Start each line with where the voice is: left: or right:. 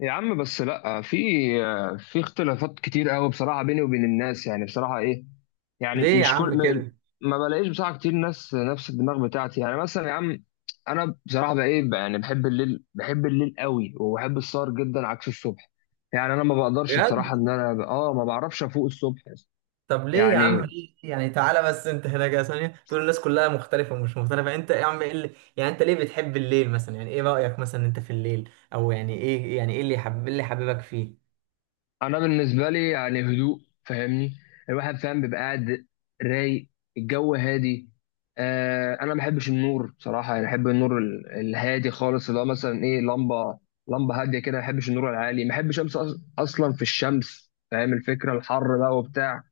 left: يا عم، بس لا في اختلافات كتير قوي بصراحه بيني وبين الناس. يعني بصراحه ايه، يعني
right: ليه يا
left: مش كل
right: عم
left: ما
right: كده؟
left: ما بلاقيش بصراحه كتير ناس نفس الدماغ بتاعتي. يعني مثلا يا عم، انا بصراحه بقى ايه بقى، يعني بحب الليل، بحب الليل قوي، وبحب السهر جدا عكس الصبح. يعني انا ما بقدرش بصراحه
right: بجد؟
left: ان انا ما بعرفش افوق الصبح.
right: طب ليه يا عم؟
left: يعني
right: ليه؟ يعني تعالى بس، انت هنا كده ثانيه، تقول الناس كلها مختلفه ومش مختلفه، انت يا عم ايه اللي يعني؟ انت ليه بتحب الليل مثلا؟ يعني ايه رايك مثلا انت في الليل؟ او يعني ايه، يعني ايه اللي اللي حببك فيه؟
left: انا بالنسبه لي يعني هدوء، فاهمني؟ الواحد فاهم بيبقى قاعد رايق، الجو هادي. آه، انا ما بحبش النور بصراحه، يعني بحب النور الهادي خالص، اللي هو مثلا ايه، لمبه، لمبه هاديه كده. ما بحبش النور العالي، ما بحبش امس اصلا في الشمس، فاهم الفكره، الحر بقى وبتاع.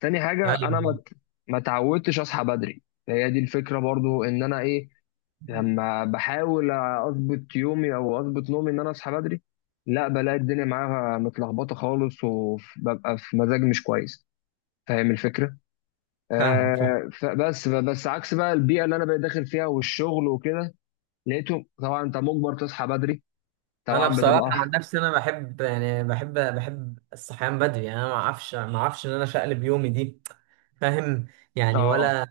left: تاني حاجه
right: ايوه،
left: انا ما اتعودتش اصحى بدري، هي دي الفكره برضو ان انا ايه، لما بحاول اظبط يومي او اظبط نومي ان انا اصحى بدري، لا بلاقي الدنيا معاها متلخبطه خالص، وببقى في مزاج مش كويس، فاهم الفكره.
right: فاهمك.
left: فبس، بس عكس بقى البيئه اللي انا بقيت داخل فيها والشغل وكده، لقيته طبعا انت مجبر تصحى بدري،
right: انا
left: طبعا
right: بصراحه عن
left: بتبقى.
right: نفسي انا بحب، يعني بحب الصحيان بدري. يعني انا ما اعرفش ان انا شقلب يومي دي. فاهم؟ يعني
left: اه،
right: ولا،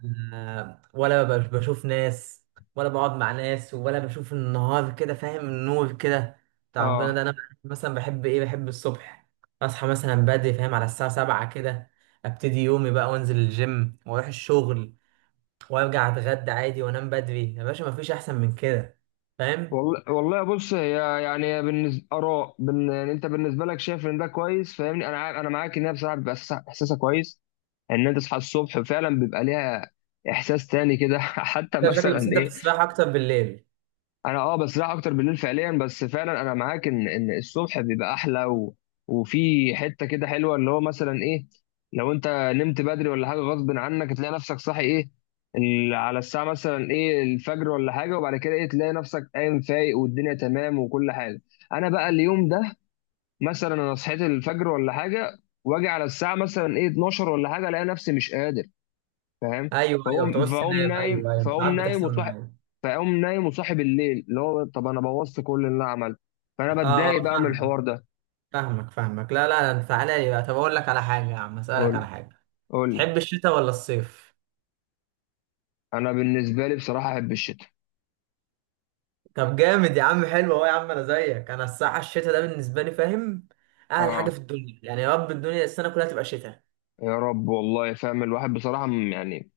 right: ولا بشوف ناس، ولا بقعد مع ناس، ولا بشوف النهار كده، فاهم، النور كده بتاع ربنا
left: اه
right: ده. انا مثلا بحب ايه؟ بحب الصبح. اصحى مثلا بدري، فاهم، على الساعه 7 كده. ابتدي يومي بقى، وانزل الجيم، واروح الشغل، وارجع اتغدى عادي، وانام بدري. يا باشا، مفيش احسن من كده، فاهم؟
left: والله، والله. بص، هي يعني بالنسبه اراء يعني انت بالنسبه لك شايف ان ده كويس، فاهمني، انا معاك ان هي بصراحه بيبقى إحساسها كويس ان انت تصحى الصبح، فعلا بيبقى ليها احساس تاني كده. حتى
right: انت شكلك بس
left: مثلا
right: انت
left: ايه،
right: بتستريح اكتر بالليل.
left: انا اه بسرح اكتر بالليل فعليا، بس فعلا انا معاك ان الصبح بيبقى احلى وفي حته كده حلوه، اللي هو مثلا ايه، لو انت نمت بدري ولا حاجه غصب عنك، تلاقي نفسك صاحي ايه، على الساعه مثلا ايه الفجر ولا حاجه، وبعد كده ايه، تلاقي نفسك قايم فايق والدنيا تمام وكل حاجه. انا بقى اليوم ده، مثلا انا صحيت الفجر ولا حاجه، واجي على الساعه مثلا ايه 12 ولا حاجه، الاقي نفسي مش قادر، فاهم.
right: ايوه ايوه،
left: فاقوم
right: بتعوز
left: فاقوم
right: تنام،
left: نايم،
right: ايوه ايوه، ساعات بتحصل معايا.
left: فاقوم نايم وصاحب الليل، اللي هو طب انا بوظت كل اللي انا عملته، فانا
right: اه
left: بتضايق
right: اه،
left: بقى من
right: فاهمك
left: الحوار ده.
right: فاهمك فاهمك لا لا، انت تعالى لي بقى. طب اقول لك على حاجه يا عم،
left: قول
right: اسالك
left: لي،
right: على حاجه:
left: قول لي.
right: تحب الشتاء ولا الصيف؟
left: انا بالنسبه لي بصراحه احب الشتاء.
right: طب جامد يا عم، حلو اهو يا عم. انا زيك، انا الصراحه الشتاء ده بالنسبه لي، فاهم، اهل حاجه
left: اه،
right: في الدنيا، يعني يا رب الدنيا السنه كلها تبقى شتاء.
left: يا رب والله، فاهم الواحد بصراحه يعني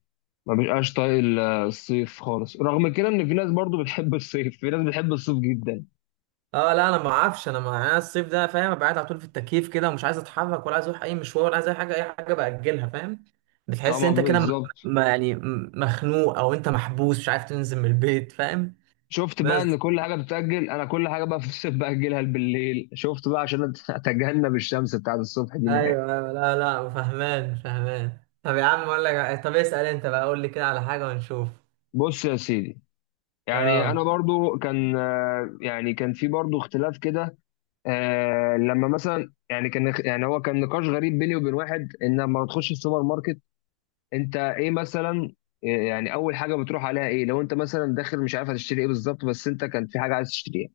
left: ما بيبقاش طايق الصيف خالص، رغم كده ان في ناس برضو بتحب الصيف، في ناس بتحب الصيف جدا.
right: اه لا، انا ما اعرفش، انا ما انا الصيف ده، فاهم، ابقى قاعد على طول في التكييف كده، ومش عايز اتحرك، ولا عايز اروح اي مشوار، ولا عايز اي حاجه، اي حاجه باجلها، فاهم. بتحس
left: طبعا
right: انت كده،
left: بالظبط،
right: يعني مخنوق، او انت محبوس، مش عارف تنزل من البيت، فاهم؟
left: شفت بقى ان
right: بس
left: كل حاجه بتتاجل، انا كل حاجه بقى في الصيف باجلها بالليل، شفت بقى عشان اتجنب الشمس بتاعت الصبح دي.
right: ايوه ايوه، لا لا، فهمان فهمان. طب يا عم اقول لك، طب اسأل انت بقى، قول لي كده على حاجة ونشوف.
left: بص يا سيدي، يعني انا
right: اه،
left: برضو كان يعني كان في برضو اختلاف كده. لما مثلا يعني كان، يعني هو كان نقاش غريب بيني وبين واحد، ان لما تخش السوبر ماركت انت ايه مثلا، يعني اول حاجه بتروح عليها ايه، لو انت مثلا داخل مش عارف هتشتري ايه بالظبط، بس انت كان في حاجه عايز تشتريها.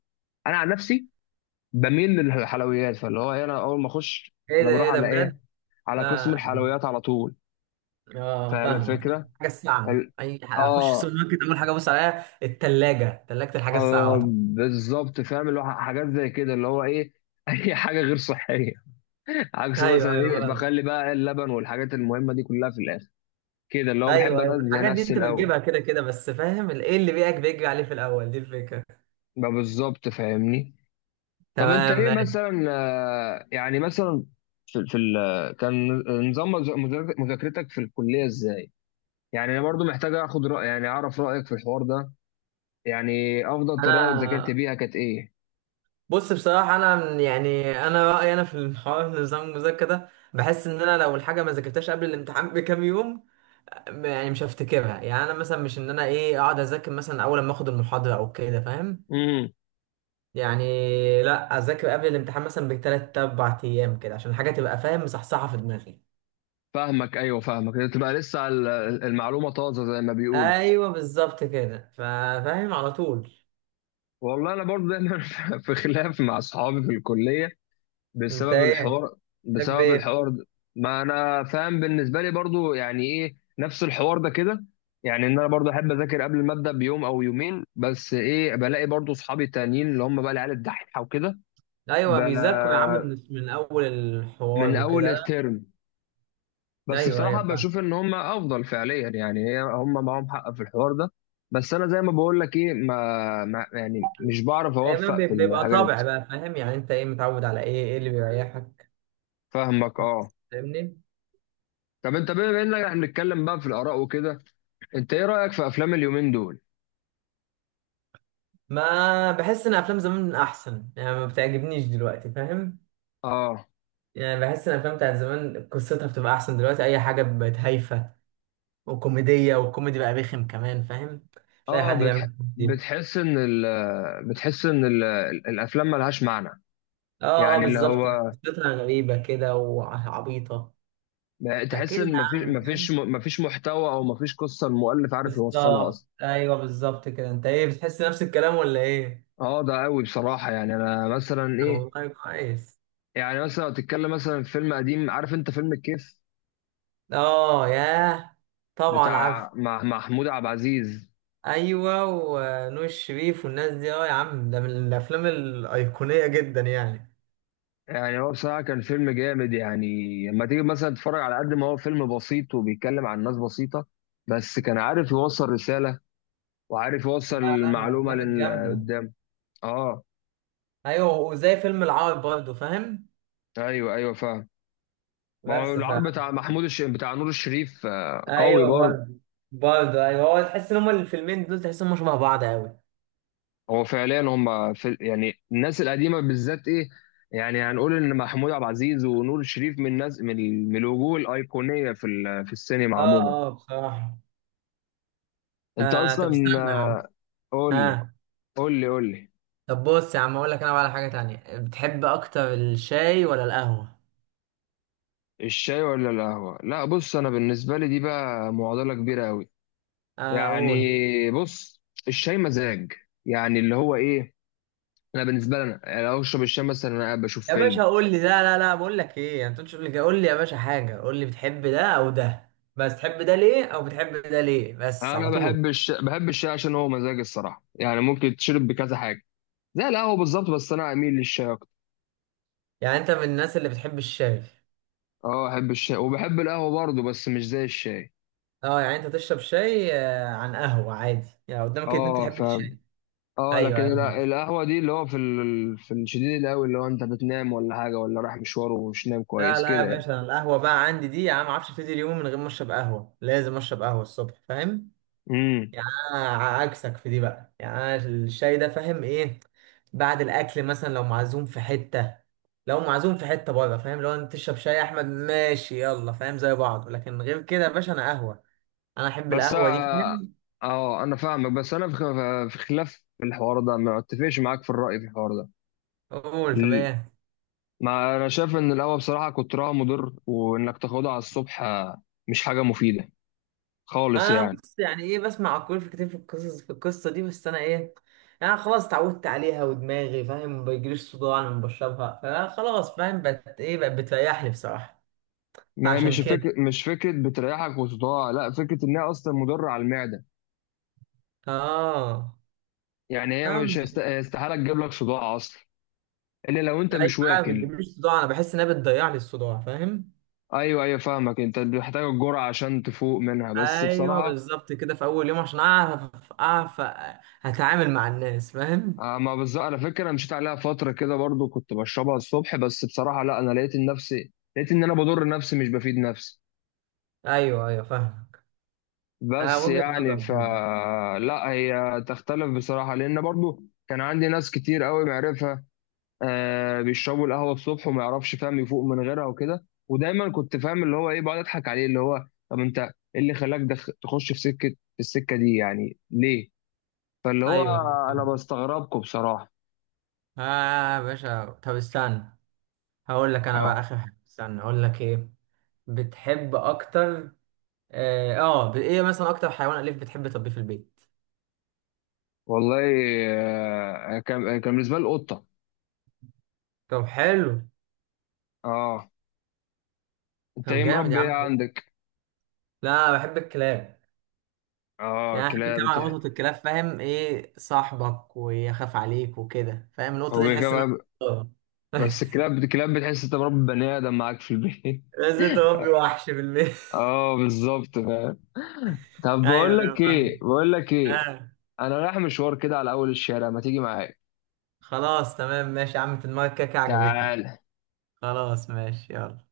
left: انا عن نفسي بميل للحلويات، فاللي هو إيه، انا اول ما اخش،
right: ايه
left: انا
right: ده؟
left: بروح
right: ايه ده؟
left: على ايه،
right: بجد؟
left: على قسم
right: لا.
left: الحلويات على طول.
right: اه
left: فاهم
right: فاهمك.
left: الفكره،
right: حاجة الساعة،
left: ال-
right: اخش
left: اه
right: السوبر ماركت، اول حاجة ابص عليها التلاجة، تلاجة الحاجة الساعة،
left: آه
right: وطبعا.
left: بالظبط فاهم، اللي هو حاجات زي كده، اللي هو ايه اي حاجه غير صحيه عكس
right: ايوه
left: مثلا
right: ايوه
left: ايه
right: فاهم.
left: بخلي بقى اللبن والحاجات المهمه دي كلها في الاخر، كده اللي هو بحب
right: ايوه ايوه،
left: انزه
right: الحاجات دي
left: نفسي
right: انت
left: الاول.
right: بتجيبها كده كده، بس فاهم ايه اللي بيئك بيجري عليه في الاول، دي الفكرة.
left: بقى بالظبط، فاهمني. طب انت
right: تمام
left: ايه
right: ماشي.
left: مثلا، يعني مثلا في كان نظام مذاكرتك في الكليه ازاي؟ يعني انا برضو محتاج اخد راي، يعني اعرف رايك في الحوار ده، يعني افضل طريقه
right: انا
left: ذاكرت بيها كانت ايه.
right: بص، بصراحة أنا يعني أنا رأيي أنا في الحوار، نظام المذاكرة ده بحس إن أنا لو الحاجة ما ذاكرتهاش قبل الامتحان بكام يوم، يعني مش هفتكرها. يعني أنا مثلا مش إن أنا إيه أقعد أذاكر مثلا أول ما آخد المحاضرة أو كده، فاهم يعني؟ لأ، أذاكر قبل الامتحان مثلا بتلات أربع أيام كده، عشان الحاجة تبقى فاهم مصحصحة في دماغي.
left: فاهمك، ايوه فاهمك، تبقى لسه المعلومه طازه زي ما بيقولوا.
right: أيوه بالظبط كده، فاهم على طول.
left: والله انا برضه دايما في خلاف مع اصحابي في الكليه
right: أنت
left: بسبب
right: إيه
left: الحوار،
right: تحب
left: بسبب
right: إيه؟
left: الحوار ده. ما انا فاهم، بالنسبه لي برضه يعني ايه، نفس الحوار ده كده، يعني ان انا برضه احب اذاكر قبل الماده بيوم او يومين، بس ايه، بلاقي برضه اصحابي التانيين اللي هم بقى العيال الدحيحه وكده،
right: أيوه بيذاكروا يا عم،
left: ب-
right: من من أول الحوار
left: من اول
right: وكده، لأ؟
left: الترم. بس
right: أيوه
left: بصراحة
right: أيوه.
left: بشوف إن هم أفضل فعليا، يعني هي هم معاهم حق في الحوار ده، بس أنا زي ما بقول لك إيه، ما, ما يعني مش بعرف
right: هي بقى
left: أوفق في
right: بيبقى
left: الحاجات.
right: طابع بقى، فاهم، يعني انت ايه متعود على ايه، ايه اللي بيريحك؟
left: فاهمك أه.
right: بس فاهمني.
left: طب أنت بما إننا إحنا بنتكلم بقى في الآراء وكده، أنت إيه رأيك في أفلام اليومين دول؟
right: ما بحس ان افلام زمان احسن، يعني ما بتعجبنيش دلوقتي، فاهم.
left: أه،
right: يعني بحس ان الافلام بتاعت زمان قصتها بتبقى احسن، دلوقتي اي حاجه بقت هايفه وكوميديه، والكوميدي بقى رخم كمان، فاهم، مش اي
left: أه،
right: حد بيعمل كوميدي.
left: بتحس إن ال... بتحس إن ال... الأفلام ملهاش معنى،
right: اه اه
left: يعني اللي
right: بالظبط،
left: هو
right: قصتها غريبه كده وعبيطه.
left: تحس
right: فكده يا
left: إن مفيش
right: عم،
left: مفيش
right: فاهم.
left: مفيش محتوى، أو مفيش قصة المؤلف عارف يوصلها
right: بالظبط،
left: أصلا.
right: ايوه بالظبط كده. انت ايه، بتحس نفس الكلام ولا ايه؟
left: اه ده قوي بصراحة، يعني انا مثلا
right: طب
left: ايه،
right: والله كويس.
left: يعني مثلا لو تتكلم مثلا في فيلم قديم، عارف انت فيلم الكيف،
right: اه ياه، طبعا عارف.
left: بتاع مع محمود عبد العزيز،
right: ايوه، ونور الشريف والناس دي، اه يا عم، ده من الافلام الايقونيه جدا يعني.
left: يعني هو بصراحة كان فيلم جامد يعني، لما تيجي مثلا تتفرج على، قد ما هو فيلم بسيط وبيتكلم عن ناس بسيطة، بس كان عارف يوصل رسالة وعارف يوصل
right: لا لا، من
left: المعلومة
right: الافلام
left: للي
right: الجامده.
left: قدام. اه،
right: ايوه، وزي فيلم العار برضه، فاهم.
left: ايوه ايوه فاهم. ما هو
right: بس ف،
left: العرض بتاع محمود بتاع نور الشريف قوي
right: ايوه
left: برضه.
right: برضه. برضه ايوه، هو تحس ان هما الفيلمين دول، تحس ان هما شبه بعض قوي.
left: هو فعليا هم في، يعني الناس القديمه بالذات ايه، يعني هنقول ان محمود عبد العزيز ونور الشريف من الناس، من الوجوه الايقونيه في السينما
right: اه
left: عموما.
right: اه بصراحه.
left: انت
right: آه طب
left: اصلا،
right: استنى يا عم.
left: قول لي،
right: اه،
left: قول لي، قول لي.
right: طب بص يا عم اقول لك، انا بقى على حاجه تانية: بتحب اكتر الشاي ولا القهوه؟
left: الشاي ولا القهوه، لا بص انا بالنسبه لي دي بقى معضله كبيره قوي.
right: آه قول.
left: يعني بص، الشاي مزاج، يعني اللي هو ايه، انا بالنسبه لي انا يعني لو اشرب الشاي مثلا انا قاعد بشوف
right: يا باشا
left: فيلم.
right: قول لي ده، لا لا، بقول لك ايه، انت تقولش، قول لي كده، قول لي يا باشا حاجه، قول لي بتحب ده او ده، بس تحب ده ليه، او بتحب ده ليه، بس
left: انا
right: على طول.
left: بحب الشاي، بحب الشاي عشان هو مزاج الصراحه، يعني ممكن تشرب بكذا حاجه زي القهوة بالظبط، بس أنا أميل للشاي أكتر.
right: يعني انت من الناس اللي بتحب الشاي؟
left: أه، أحب الشاي وبحب القهوة برضه، بس مش زي الشاي.
right: اه، يعني انت تشرب شاي، آه، عن قهوه عادي؟ يعني قدامك اتنين،
left: أه
right: تحب
left: فاهم،
right: الشاي؟
left: أه
right: ايوه
left: لكن
right: ايوه، أنا عارف.
left: القهوة دي اللي هو في الشديد القوي، اللي هو أنت بتنام ولا حاجة ولا رايح مشوار ومش نام
right: لا
left: كويس
right: لا يا
left: كده يعني.
right: باشا، أنا القهوه بقى عندي دي يا عم، ما اعرفش ابتدي اليوم من غير ما اشرب قهوه، لازم اشرب قهوه الصبح، فاهم.
left: امم
right: يعني انا عكسك في دي بقى. يعني انا الشاي ده، فاهم ايه، بعد الاكل مثلا، لو معزوم في حته، لو معزوم في حته بره، فاهم، لو انت تشرب شاي يا احمد ماشي، يلا، فاهم، زي بعض. لكن غير كده يا باشا، انا قهوه، انا احب
left: بس
right: القهوه دي،
left: أه،
right: فاهم.
left: أنا فاهمك، بس أنا في خلاف في الحوار ده، ما أتفقش معاك في الرأي في الحوار ده.
right: قول طب
left: ال-
right: ايه؟
left: ما أنا شايف إن القهوة بصراحة كترها مضر، وإنك تاخدها على الصبح مش حاجة مفيدة خالص
right: انا
left: يعني.
right: بص، يعني ايه، بسمع كل في كتير في القصص في القصه دي، بس انا ايه، يعني خلاص اتعودت عليها، ودماغي فاهم ما بيجيليش صداع لما بشربها، فخلاص فاهم، بقت ايه، بقت بتريحني بصراحه.
left: ما هي مش
right: فعشان
left: فكرة،
right: كده،
left: مش فكرة بتريحك وصداع، لا، فكرة إن هي أصلا مضرة على المعدة.
right: اه،
left: يعني هي مش استحالة تجيب لك صداع أصلا، إلا لو أنت
right: ايوه.
left: مش
right: لا ما
left: واكل.
right: بتجيبليش صداع، انا بحس انها بتضيع لي الصداع، فاهم.
left: أيوه أيوه فاهمك، أنت محتاج الجرعة عشان تفوق منها، بس
right: ايوه
left: بصراحة
right: بالظبط كده، في اول يوم، عشان اعرف، اعرف هتعامل مع الناس، فاهم.
left: ما بالظبط، على فكرة أنا مشيت عليها فترة كده برضو كنت بشربها الصبح، بس بصراحة لا، أنا لقيت نفسي، لقيت إن أنا بضر نفسي، مش بفيد نفسي،
right: ايوه ايوه فاهمك. آه،
left: بس
right: وجهة نظر
left: يعني ف.
right: برضه.
left: لا، هي تختلف بصراحة، لأن برضو كان عندي ناس كتير قوي معرفة آه بيشربوا القهوه الصبح وما يعرفش فاهم يفوق من غيرها وكده، ودايما كنت فاهم اللي هو ايه، بقعد اضحك عليه، اللي هو طب انت ايه اللي خلاك تخش في سكه، في السكه دي يعني ليه. فاللي هو
right: ايوه ايوه
left: انا
right: فاهمك.
left: بستغربكم بصراحه.
right: اه آه، يا باشا طب استنى، هقول لك انا بقى
left: اه
right: اخر حاجه، استنى اقول لك ايه بتحب اكتر. اه آه، ايه مثلا اكتر حيوان اليف بتحب تربيه في البيت؟
left: والله، كان بالنسبه لي القطه.
right: طب حلو.
left: اه، انت
right: طب
left: ايه
right: جامد يا
left: مربي ايه
right: عم.
left: عندك؟
right: لا أنا بحب الكلاب.
left: اه،
right: يعني أنا بحب كمان نقطة الكلاب، فاهم، ايه صاحبك ويخاف عليك وكده، فاهم النقطة
left: هو
right: دي، تحس انها
left: بيكلم-
right: آه.
left: بس الكلاب بتحس انت مربي بني ادم معاك في البيت.
right: بس انت ربي وحش بالبيت.
left: اه بالظبط فاهم. طب
right: ايوه
left: بقول لك
right: ايوه
left: ايه،
right: فاهم.
left: بقول لك ايه،
right: آه.
left: انا رايح مشوار كده على اول الشارع، ما تيجي معايا؟
right: خلاص تمام ماشي يا عم، في دماغك كده كده، عجبتني.
left: تعال.
right: خلاص، ماشي، يلا.